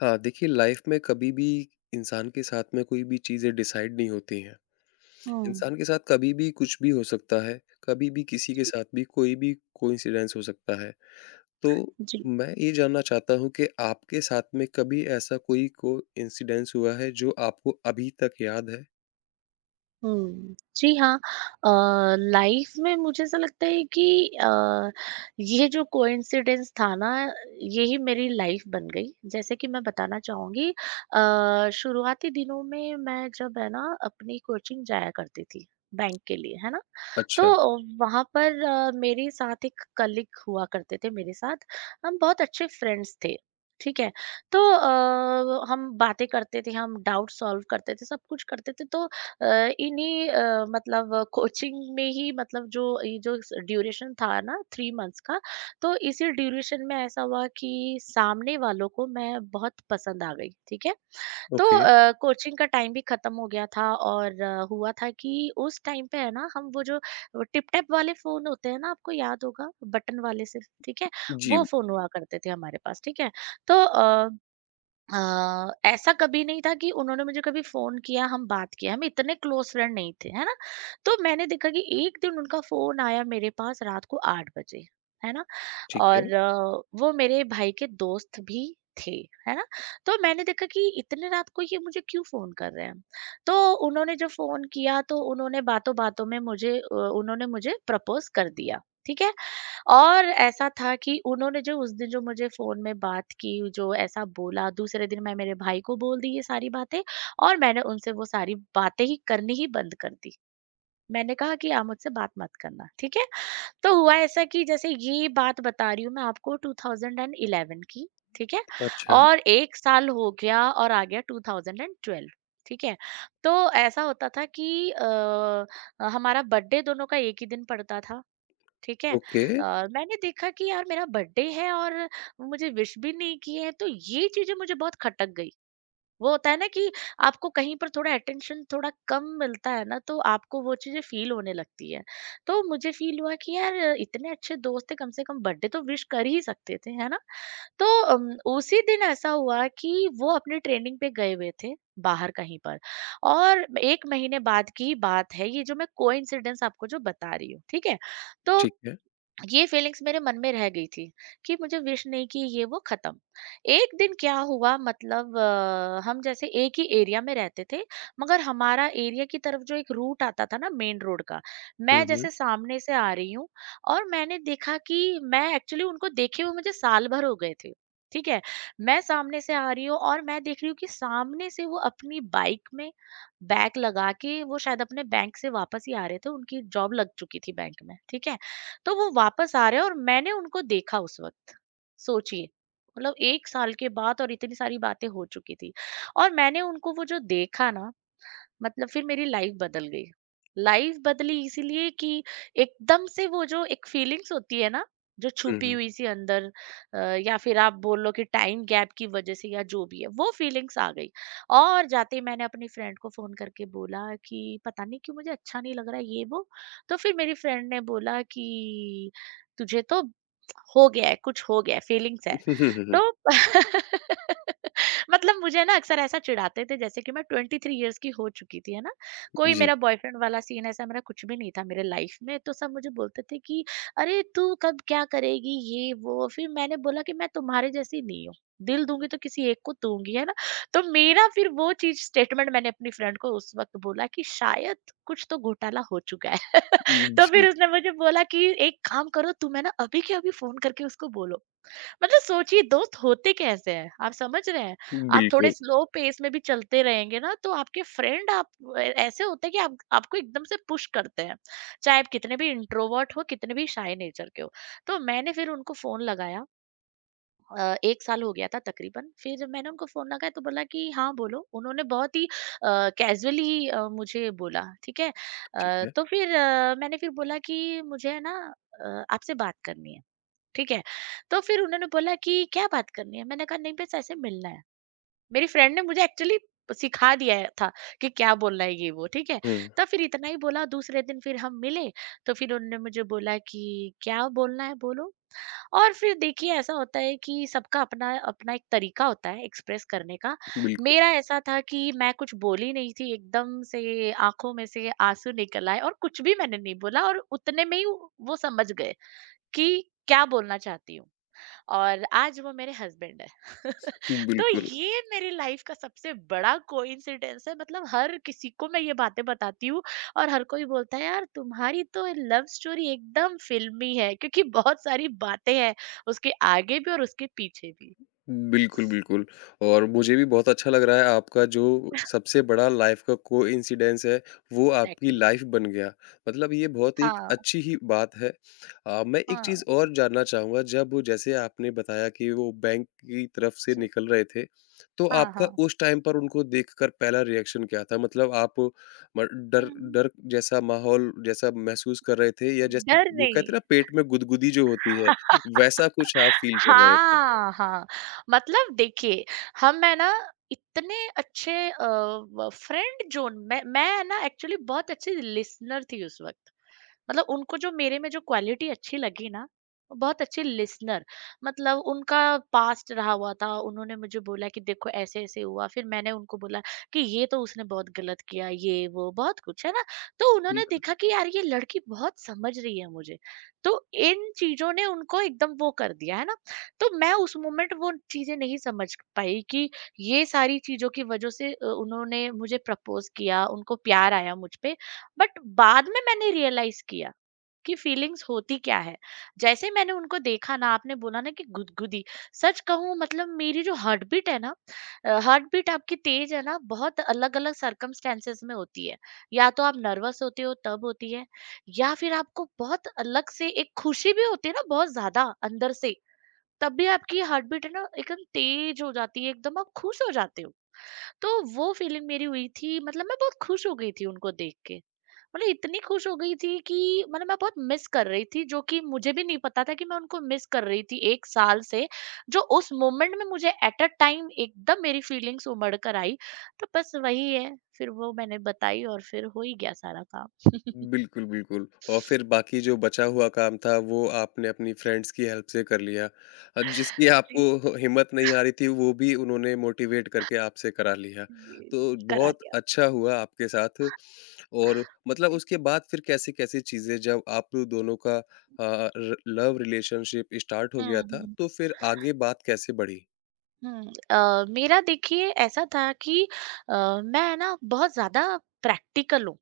हाँ, देखिए लाइफ में कभी भी इंसान के साथ में कोई भी चीज़ें डिसाइड नहीं होती हैं। हाँ, इंसान के साथ कभी भी कुछ भी हो सकता है, कभी भी किसी के साथ भी कोई भी कोइंसिडेंस हो सकता है। तो जी। मैं ये जानना चाहता हूँ कि आपके साथ में कभी ऐसा कोई कोइंसिडेंस हुआ है जो आपको अभी तक याद है? हुँ। जी हाँ, अ, लाइफ़ में मुझे ऐसा लगता है कि अ, ये जो कोइंसिडेंस था ना, यही मेरी लाइफ़ बन गई। जैसे कि मैं बताना चाहूँगी, शुरुआती दिनों में मैं जब है ना अपनी कोचिंग जाया करती थी, बैंक के लिए, है ना? तो अच्छा, वहाँ पर मेरे साथ एक कलीग हुआ करते थे मेरे साथ, हम बहुत अच्छे फ्रेंड्स थे, ठीक है? तो हम बातें करते थे, हम डाउट सॉल्व करते थे, सब कुछ करते थे। तो अ, इन्हीं अ, मतलब कोचिंग में ही, मतलब जो ये जो ड्यूरेशन था ना 3 मंथ्स का, तो इसी ड्यूरेशन में ऐसा हुआ कि सामने वालों को मैं बहुत पसंद आ गई। ठीक है। तो ओके। कोचिंग का टाइम भी खत्म हो गया था, और हुआ था कि उस टाइम पे है ना, हम वो जो टिप टैप वाले फोन होते हैं ना, आपको याद होगा, बटन वाले से, ठीक है। जी, वो फोन हुआ करते थे हमारे पास, ठीक है। तो अ, ऐसा कभी नहीं था कि उन्होंने मुझे कभी फ़ोन किया, हम बात किया, हम इतने क्लोज़ फ्रेंड नहीं थे, है ना? तो मैंने देखा कि एक दिन उनका फ़ोन आया मेरे पास रात को 8 बजे, है ना? ठीक है। और वो मेरे भाई के दोस्त भी थे, है ना? तो मैंने देखा कि इतने रात को ये मुझे क्यों फ़ोन कर रहे हैं? तो उन्होंने जब फ़ोन किया तो उन्होंने बातों-बातों में मुझे उन्होंने मुझे प्रपोज़ कर दिया, ठीक है? और ऐसा था कि उन्होंने जो उस दिन जो मुझे फ़ोन में बात की, जो ऐसा बोला, दूसरे दिन मैं मेरे भाई को बोल दी ये सारी बातें, और मैंने उनसे वो सारी बातें ही करनी ही बंद कर दी। मैंने कहा कि आप मुझसे बात मत करना, ठीक है? तो हुआ ऐसा कि, जैसे ये बात बता रही हूँ मैं आपको 2011 की, ठीक है? अच्छा, और 1 साल हो गया और आ गया 2012, ठीक है? तो ऐसा होता था कि हमारा बर्थडे दोनों का एक ही दिन पड़ता था। ठीक है। ओके, अ, मैंने देखा कि यार मेरा बर्थडे है और मुझे विश भी नहीं की है, तो ये चीजें मुझे बहुत खटक गई। वो होता है ना कि आपको कहीं पर थोड़ा अटेंशन थोड़ा कम मिलता है ना, तो आपको वो चीजें फील होने लगती है। तो मुझे फील हुआ कि यार इतने अच्छे दोस्त थे, कम से कम बर्थडे तो विश कर ही सकते थे, है ना? तो उसी दिन ऐसा हुआ कि वो अपने ट्रेनिंग पे गए हुए थे, बाहर कहीं पर। और एक महीने बाद की बात है, ये जो मैं कोइंसिडेंस आपको जो बता रही हूँ, ठीक है। तो ठीक है। ये फीलिंग्स मेरे मन में रह गई थी कि मुझे विश नहीं की, ये वो खत्म। एक दिन क्या हुआ, मतलब हम जैसे एक ही एरिया में रहते थे, मगर हमारा एरिया की तरफ जो एक रूट आता था ना मेन रोड का, मैं हुँ, हुँ। जैसे सामने से आ रही हूँ। और मैंने देखा कि मैं एक्चुअली उनको देखे हुए मुझे साल भर हो गए थे, ठीक है। मैं सामने से आ रही हूँ, और मैं देख रही हूँ कि सामने से वो अपनी बाइक में बैग लगा के, वो शायद अपने बैंक से वापस ही आ रहे थे, उनकी जॉब लग चुकी थी बैंक में, ठीक है। तो वो वापस आ रहे हैं, और मैंने उनको देखा उस वक्त। सोचिए, मतलब एक साल के बाद, और इतनी सारी बातें हो चुकी थी। और मैंने उनको वो जो देखा ना, मतलब फिर मेरी लाइफ बदल गई। लाइफ बदली इसीलिए कि एकदम से वो जो एक फीलिंग्स होती है ना, जो हुँ, छुपी हुँ। हुई सी अंदर, अ, या फिर आप बोल लो कि टाइम गैप की वजह से या जो भी है, वो फीलिंग्स आ गई। और जाते ही मैंने अपनी फ्रेंड को फोन करके बोला कि पता नहीं क्यों मुझे अच्छा नहीं लग रहा है, ये वो। तो फिर मेरी फ्रेंड ने बोला कि तुझे तो हो गया है, कुछ हो गया है, फीलिंग्स है। तो मतलब मुझे ना अक्सर ऐसा चिढ़ाते थे, जैसे कि मैं 23 इयर्स की हो चुकी थी, है ना? कोई जी, मेरा बॉयफ्रेंड वाला सीन, ऐसा मेरा कुछ भी नहीं था मेरे लाइफ में, तो सब मुझे बोलते थे कि, "अरे! तू कब क्या करेगी?" ये, वो। फिर मैंने बोला कि मैं तुम्हारे जैसी नहीं हूँ, दिल दूँगी तो किसी एक को दूँगी, है ना? तो मेरा फिर वो चीज़, स्टेटमेंट मैंने अपनी फ्रेंड को उस वक़्त बोला कि शायद कुछ तो घोटाला हो चुका है। तो फिर जी, उसने मुझे बोला कि, "एक काम करो तुम है ना, अभी के अभी फ़ोन करके उसको बोलो।" मतलब सोचिए दोस्त होते कैसे हैं, आप समझ रहे हैं। आप थोड़े बिल्कुल, स्लो पेस में भी चलते रहेंगे ना, तो आपके फ्रेंड आप ऐसे होते हैं कि आप आपको एकदम से पुश करते हैं, चाहे आप कितने भी इंट्रोवर्ट हो, कितने भी शाय नेचर के हो। तो मैंने फिर उनको फोन लगाया। एक साल हो गया था तकरीबन, फिर जब मैंने उनको फोन लगाया तो बोला कि हाँ बोलो, उन्होंने बहुत ही कैजुअली मुझे बोला, ठीक है। ठीक है। तो फिर मैंने फिर बोला कि मुझे है ना आपसे बात करनी है, ठीक है। तो फिर उन्होंने बोला कि क्या बात करनी है। मैंने कहा नहीं, बस ऐसे मिलना है। मेरी फ्रेंड ने मुझे एक्चुअली सिखा दिया था कि क्या बोलना है, ये वो, ठीक है। हुँ, तो फिर इतना ही बोला। दूसरे दिन फिर हम मिले। तो फिर उन्होंने मुझे बोला कि क्या बोलना है बोलो। और फिर देखिए ऐसा होता है कि सबका अपना अपना एक तरीका होता है एक्सप्रेस करने का। बिल्कुल, मेरा ऐसा था कि मैं कुछ बोली नहीं थी, एकदम से आंखों में से आंसू निकल आए, और कुछ भी मैंने नहीं बोला, और उतने में ही वो समझ गए कि क्या बोलना चाहती हूँ। और आज वो मेरे हस्बैंड है तो बिल्कुल। ये मेरी लाइफ का सबसे बड़ा कोइंसिडेंस है, मतलब हर किसी को मैं ये बातें बताती हूँ। और हर कोई बोलता है यार तुम्हारी तो लव स्टोरी एकदम फिल्मी है, क्योंकि बहुत सारी बातें हैं उसके आगे भी और उसके पीछे भी। बिल्कुल, बिल्कुल और मुझे भी बहुत अच्छा लग रहा है आपका जो सबसे बड़ा लाइफ़ का कोइंसिडेंस है, वो आपकी एग्जैक्टली। लाइफ़ बन गया। मतलब ये बहुत एक हाँ अच्छी ही बात है। मैं एक हाँ। चीज़ और जानना चाहूँगा जब वो जैसे आपने बताया कि वो बैंक की तरफ से जी। निकल रहे थे, तो हाँ आपका हाँ। उस टाइम पर उनको देखकर पहला रिएक्शन क्या था? मतलब आप म डर हम्म। डर जैसा माहौल जैसा महसूस कर रहे थे या जैसे डर वो कहते नहीं। हैं ना पेट में गुदगुदी जो होती है, वैसा कुछ आप फ़ील कर रहे थे? हाँ, हाँ। मतलब देखिए, हम है ना इतने अच्छे अ, व फ्रेंड ज़ोन। मैं है ना एक्चुअली बहुत अच्छी लिसनर थी उस वक़्त। मतलब उनको जो मेरे में जो क्वालिटी अच्छी लगी ना, वो बहुत अच्छे लिसनर। मतलब उनका पास्ट रहा हुआ था, उन्होंने मुझे बोला कि देखो ऐसे ऐसे हुआ। फिर मैंने उनको बोला कि ये तो उसने बहुत गलत किया, ये वो बहुत कुछ, है ना? तो उन्होंने बिल्कुल। देखा कि यार ये लड़की बहुत समझ रही है मुझे। तो इन चीजों ने उनको एकदम वो कर दिया, है ना? तो मैं उस मोमेंट वो चीजें नहीं समझ पाई कि ये सारी चीजों की वजह से उन्होंने मुझे प्रपोज किया, उनको प्यार आया मुझ पे। बट बाद में मैंने रियलाइज किया की फीलिंग्स होती क्या है? जैसे मैंने उनको देखा ना, आपने बोला ना कि गुदगुदी, सच कहूँ मतलब मेरी जो हार्ट बीट है ना, हार्ट बीट आपकी तेज़ है ना बहुत अलग-अलग सर्कमस्टेंसेस में होती है। या तो आप नर्वस होते हो तब होती है, या फिर आपको बहुत अलग से एक खुशी भी होती है ना बहुत ज़्यादा अंदर से, तब भी आपकी हार्ट बीट है ना एकदम तेज़ हो जाती है, एकदम आप खुश हो जाते हो। तो वो फीलिंग मेरी हुई थी, मतलब मैं बहुत खुश हो गई थी उनको देख के। मतलब इतनी खुश हो गई थी कि, मतलब मैं बहुत मिस कर रही थी, जो कि मुझे भी नहीं पता था कि मैं उनको मिस कर रही थी एक साल से। जो उस मोमेंट में मुझे एट अ टाइम एकदम मेरी फीलिंग्स उमड़ कर आई। तो बस वही है, फिर वो मैंने बताई और फिर हो ही गया सारा काम। बिल्कुल, बिल्कुल और फिर बाकी जो बचा हुआ काम था वो आपने अपनी फ्रेंड्स की हेल्प से कर लिया। जिसकी आपको जी। हिम्मत नहीं आ रही थी वो भी उन्होंने मोटिवेट करके आपसे करा लिया। जी। तो करा बहुत दिया। अच्छा हुआ आपके साथ और मतलब उसके बाद फिर कैसी-कैसी चीज़ें जब आप दोनों का अ, र लव रिलेशनशिप स्टार्ट हो हम्म। गया था हम्म। तो फिर आगे बात कैसे बढ़ी? हम्म। मेरा देखिए ऐसा था कि अ, मैं ना बहुत ज्यादा प्रैक्टिकल हूँ।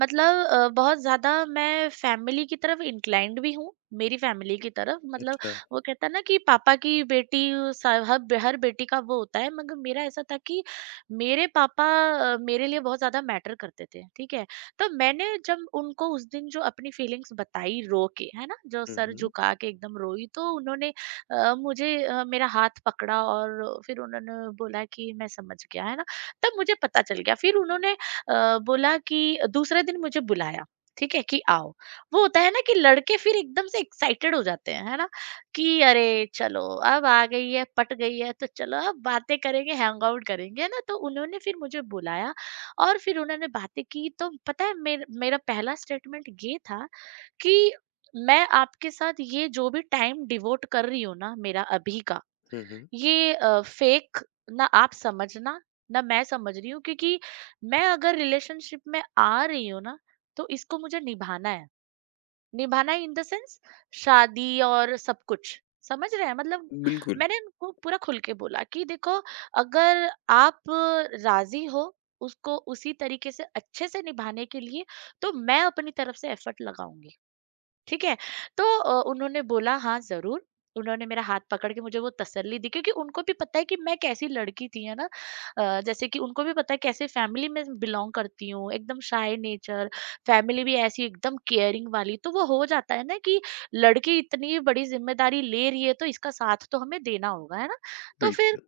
मतलब बहुत ज़्यादा मैं फैमिली की तरफ इंक्लाइंड भी हूँ, मेरी फैमिली की तरफ, मतलब अच्छा। वो कहता है ना कि पापा की बेटी, स हब हर बेटी का वो होता है, मगर मेरा ऐसा था कि मेरे पापा मेरे लिए बहुत ज़्यादा मैटर करते थे, ठीक है? तो मैंने जब उनको उस दिन जो अपनी फीलिंग्स बताई रो के, है ना? जो हुँ, सर हुँ। झुका के एकदम रोई, तो उन्होंने मुझे मेरा हाथ पकड़ा और फिर उन्होंने बोला कि मैं समझ गया, है ना? तब मुझे पता चल गया। फिर उन्होंने बोला कि दूसरे दिन मुझे बुलाया, ठीक है कि आओ। वो होता है ना कि लड़के फिर एकदम से एक्साइटेड हो जाते हैं, है ना? कि अरे चलो, अब आ गई है, पट गई है, तो चलो अब बातें करेंगे, हैंग आउट करेंगे, है ना। तो उन्होंने फिर मुझे बुलाया और फिर उन्होंने बातें की। तो पता है, मेरा पहला स्टेटमेंट ये था कि मैं आपके साथ ये जो भी टाइम डिवोट कर रही हूँ ना, मेरा अभी का हुँ, हुँ। ये फेक, ना आप समझना, ना मैं समझ रही हूँ, क्योंकि मैं अगर रिलेशनशिप में आ रही हूँ ना, तो इसको मुझे निभाना है। निभाना इन द सेंस शादी और सब कुछ, समझ रहे हैं मतलब। बिल्कुल, मैंने उनको पूरा खुल के बोला कि देखो, अगर आप राजी हो उसको उसी तरीके से अच्छे से निभाने के लिए, तो मैं अपनी तरफ से एफर्ट लगाऊंगी, ठीक है? तो उन्होंने बोला हाँ, ज़रूर। उन्होंने मेरा हाथ पकड़ के मुझे वो तसल्ली दी, क्योंकि उनको भी पता है कि मैं कैसी लड़की थी, है ना? जैसे कि उनको भी पता है कैसे फैमिली में बिलॉन्ग करती हूँ, एकदम शाय नेचर, फैमिली भी ऐसी एकदम केयरिंग वाली। तो वो हो जाता है ना कि लड़की इतनी बड़ी ज़िम्मेदारी ले रही है, तो इसका साथ तो हमें देना होगा, है ना? तो फिर बिल्कुल।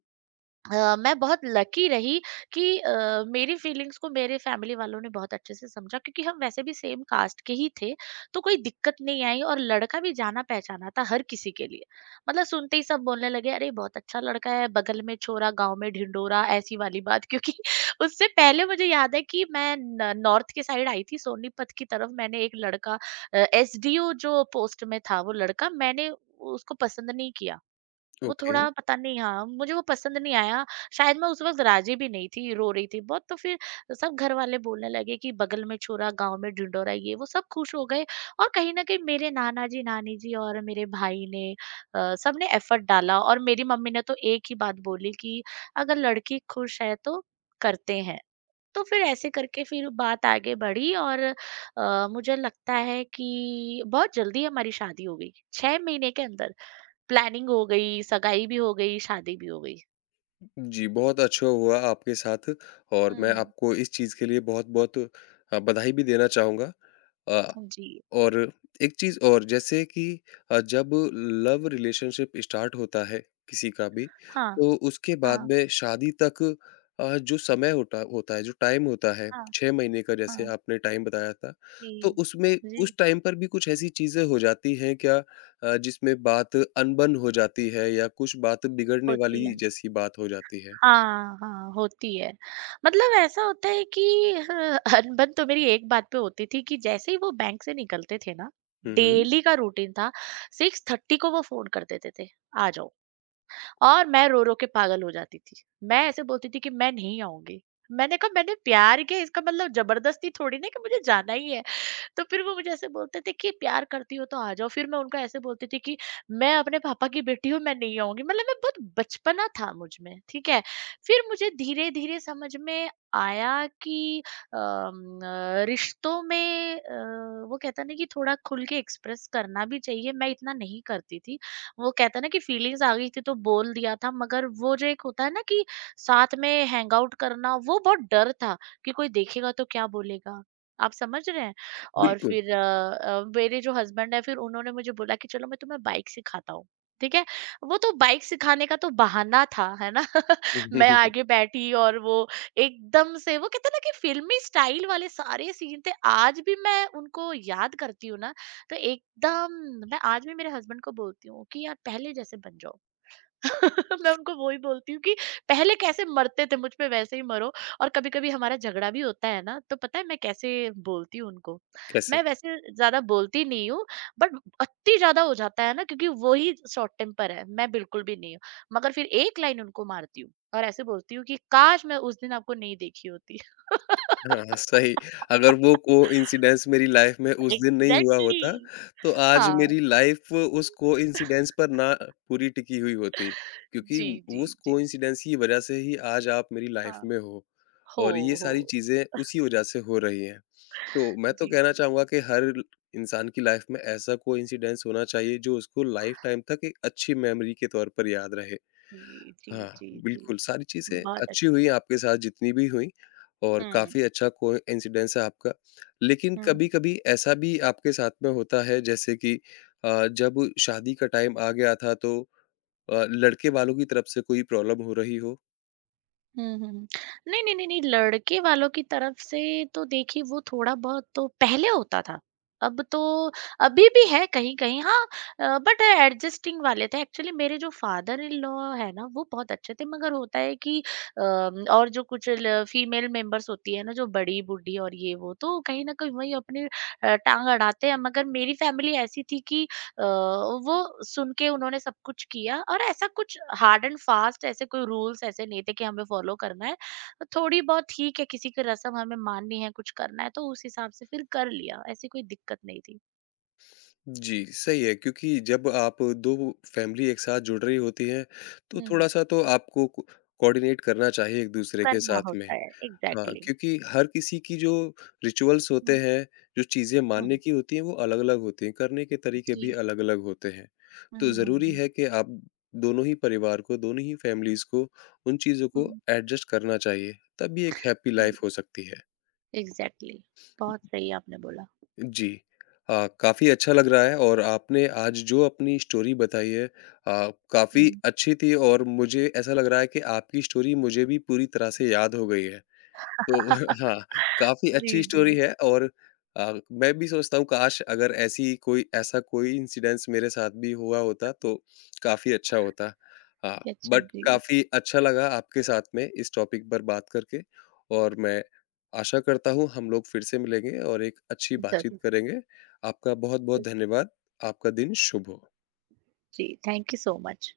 मैं बहुत लकी रही कि मेरी फीलिंग्स को मेरे फैमिली वालों ने बहुत अच्छे से समझा, क्योंकि हम वैसे भी सेम कास्ट के ही थे। तो कोई दिक्कत नहीं आई, और लड़का भी जाना पहचाना था हर किसी के लिए। मतलब सुनते ही सब बोलने लगे, अरे बहुत अच्छा लड़का है, बगल में छोरा गांव में ढिंडोरा, ऐसी वाली बात। क्योंकि उससे पहले मुझे याद है कि मैं नॉर्थ के साइड आई थी, सोनीपत की तरफ। मैंने एक लड़का, एसडीओ जो पोस्ट में था, वो लड़का मैंने उसको पसंद नहीं किया। वो ओके। थोड़ा पता नहीं, हाँ, मुझे वो पसंद नहीं आया। शायद मैं उस वक़्त राज़ी भी नहीं थी, रो रही थी बहुत। तो फिर सब घरवाले बोलने लगे कि बगल में छुरा, गाँव में ढिंढोरा, ये वो सब खुश हो गए। और कहीं न कहीं मेरे नाना जी, नानी जी और मेरे भाई ने, सबने एफर्ट डाला। और मेरी मम्मी ने तो एक ही बात बोली कि अगर लड़की खुश है तो करते हैं। तो फिर ऐसे करके फिर बात आगे बढ़ी, और मुझे लगता है कि बहुत जल्दी हमारी शादी हो गई, 6 महीने के अंदर। प्लानिंग हो गई, सगाई भी हो गई, शादी भी हो गई। जी, बहुत अच्छा हुआ आपके साथ और मैं हुँ। आपको इस चीज़ के लिए बहुत-बहुत बधाई भी देना चाहूँगा। अ जी, और एक चीज़ और जैसे कि जब लव रिलेशनशिप स्टार्ट होता है किसी का भी, हाँ। तो उसके बाद हाँ, में शादी तक जो समय होता होता है, जो टाइम होता है, हाँ, 6 महीने का जैसे हाँ। आपने टाइम बताया था, जी। तो उसमें जी, उस टाइम पर भी कुछ ऐसी चीज़ें हो जाती हैं क्या जिसमें बात अनबन हो जाती है या कुछ बात बिगड़ने होती है। वाली जैसी बात हो जाती है? हाँ, हाँ, होती है। मतलब ऐसा होता है कि ह अनबन तो मेरी एक बात पे होती थी कि जैसे ही वो बैंक से निकलते थे ना, हुँ, हुँ। डेली का रूटीन था, 6:30 को वो फ़ोन कर देते थे, "आ जाओ", और मैं रो-रो के पागल हो जाती थी। मैं ऐसे बोलती थी कि, "मैं नहीं आऊँगी।" मैंने कहा, "मैंने प्यार किया, इसका मतलब ज़बरदस्ती थोड़ी ना है कि मुझे जाना ही है।" तो फिर वो मुझे ऐसे बोलते थे कि प्यार करती हो तो आ जाओ। फिर मैं उनको ऐसे बोलती थी कि मैं अपने पापा की बेटी हूँ, मैं नहीं आऊंगी। मतलब मैं बहुत बचपना था मुझ में, ठीक है। फिर मुझे धीरे धीरे समझ में आया कि रिश्तों में वो कहता ना कि थोड़ा खुल के एक्सप्रेस करना भी चाहिए, मैं इतना नहीं करती थी। वो कहता ना कि फीलिंग्स आ गई थी तो बोल दिया था, मगर वो जो एक होता है ना कि साथ में हैंग आउट करना, वो बहुत डर था कि कोई देखेगा तो क्या बोलेगा, आप समझ रहे हैं। और बिल्कुल। फिर मेरे जो हस्बैंड है, फिर उन्होंने मुझे बोला कि चलो मैं तुम्हें बाइक सिखाता हूँ, ठीक है? वो तो बाइक सिखाने का तो बहाना था, है ना? मैं आगे बैठी और वो एकदम से, वो कहते हैं ना कि फ़िल्मी स्टाइल वाले सारे सीन थे। आज भी मैं उनको याद करती हूँ ना, तो एकदम, मैं आज भी मेरे हस्बैंड को बोलती हूँ कि यार पहले जैसे बन जाओ। मैं उनको वो ही बोलती हूँ कि पहले कैसे मरते थे मुझ पे, वैसे ही मरो। और कभी कभी हमारा झगड़ा भी होता है ना, तो पता है मैं कैसे बोलती हूँ उनको। कैसे? मैं वैसे ज्यादा बोलती नहीं हूँ, बट अति ज्यादा हो जाता है ना, क्योंकि वो ही शॉर्ट टेम्पर है, मैं बिल्कुल भी नहीं हूँ। मगर फिर एक लाइन उनको मारती हूँ और ऐसे बोलती हूँ कि काश मैं उस दिन आपको नहीं देखी होती। हाँ, सही। अगर वो कोइंसिडेंस मेरी लाइफ़ में उस दिन नहीं हुआ एग्जैक्टली, होता, exactly. तो आज हाँ, मेरी लाइफ़ उस कोइंसिडेंस पर ना पूरी टिकी हुई होती। क्योंकि जी जी। उस जी, कोइंसिडेंस की वज़ह से ही आज आप मेरी लाइफ़ हाँ, में हो हो और ये हो। सारी चीज़ें उसी वज़ह से हो रही हैं। तो मैं तो जी कहना जी, चाहूँगा कि हर इंसान की लाइफ़ में ऐसा कोइंसिडेंस होना चाहिए जो उसको लाइफ़ टाइम तक एक अच्छी मेमोरी के तौर पर याद रहे। जी जी, हाँ, जी जी, बिल्कुल, सारी चीज़ें बहुत अच्छी अच्छी। हुई आपके साथ जितनी भी हुई और हम्म। काफ़ी अच्छा कोइंसिडेंस है आपका। लेकिन हुँ। कभी-कभी ऐसा भी आपके साथ में होता है जैसे कि जब शादी का टाइम आ गया था तो लड़के वालों की तरफ से कोई प्रॉब्लम हो रही हो? हुँ, हुँ, हुँ। नहीं, नहीं, नहीं, नहीं, लड़के वालों की तरफ से, तो देखिए वो थोड़ा बहुत तो पहले होता था। अब तो अभी भी है कहीं-कहीं, हाँ। बट एडजस्टिंग वाले थे। एक्चुअली मेरे जो फादर इन लॉ है ना, वो बहुत अच्छे थे। मगर होता है कि अ, और जो कुछ ल फीमेल मेंबर्स होती है ना, जो बड़ी-बूढ़ी और ये वो, तो कहीं न कहीं वही अपनी टाँग अड़ाते हैं। मगर मेरी फैमिली ऐसी थी कि अ, वो सुन के उन्होंने सब कुछ किया, और ऐसा कुछ हार्ड एंड फास्ट ऐसे कोई रूल्स ऐसे नहीं थे कि हमें फॉलो करना है। थोड़ी बहुत ठीक है, किसी की रस्म हमें माननी है, कुछ करना है, तो उस हिसाब से फिर कर लिया, ऐसी कोई दिक्कत नहीं थी। जी, सही है क्योंकि जब आप 2 फैमिली एक साथ जुड़ रही होती है, तो हुँ। थोड़ा-सा तो आपको को कोऑर्डिनेट करना चाहिए एक-दूसरे के करना साथ में। होता है, हाँ, एग्ज़ैक्टली। क्योंकि हर किसी की जो रिचुअल्स होते हुँ। हैं, जो चीज़ें मानने हुँ। की होती हैं, वो अलग-अलग होती हैं, करने के तरीके भी जी। अलग-अलग होते हैं। हुँ, तो हुँ, ज़रूरी हुँ। है कि आप दोनों ही परिवार को, दोनों ही फैमिलीज़ को उन चीज़ों को हुँ, एडजस्ट करना चाहिए, तभी एक हैप्पी जी, लाइफ़ हो सकती है। एग्ज़ैक्टली। बहुत सही आपने बोला। जी। काफ़ी अच्छा लग रहा है और आपने आज जो अपनी स्टोरी बताई है काफ़ी हुँ। अच्छी थी और मुझे ऐसा लग रहा है कि आपकी स्टोरी मुझे भी पूरी तरह से याद हो गई है। तो हाँ, काफ़ी जी, अच्छी जी। स्टोरी है और मैं भी सोचता हूँ काश अगर ऐसी कोई ऐसा कोई इंसिडेंस मेरे साथ भी हुआ होता तो काफ़ी अच्छा होता। हाँ, अच्छा बट जी, काफ़ी अच्छा लगा आपके साथ में इस टॉपिक पर बात करके और मैं आशा करता हूँ हम लोग फिर से मिलेंगे और एक अच्छी बातचीत ज़रूर, करेंगे। आपका बहुत-बहुत धन्यवाद। आपका दिन शुभ हो। जी, थैंक यू सो मच।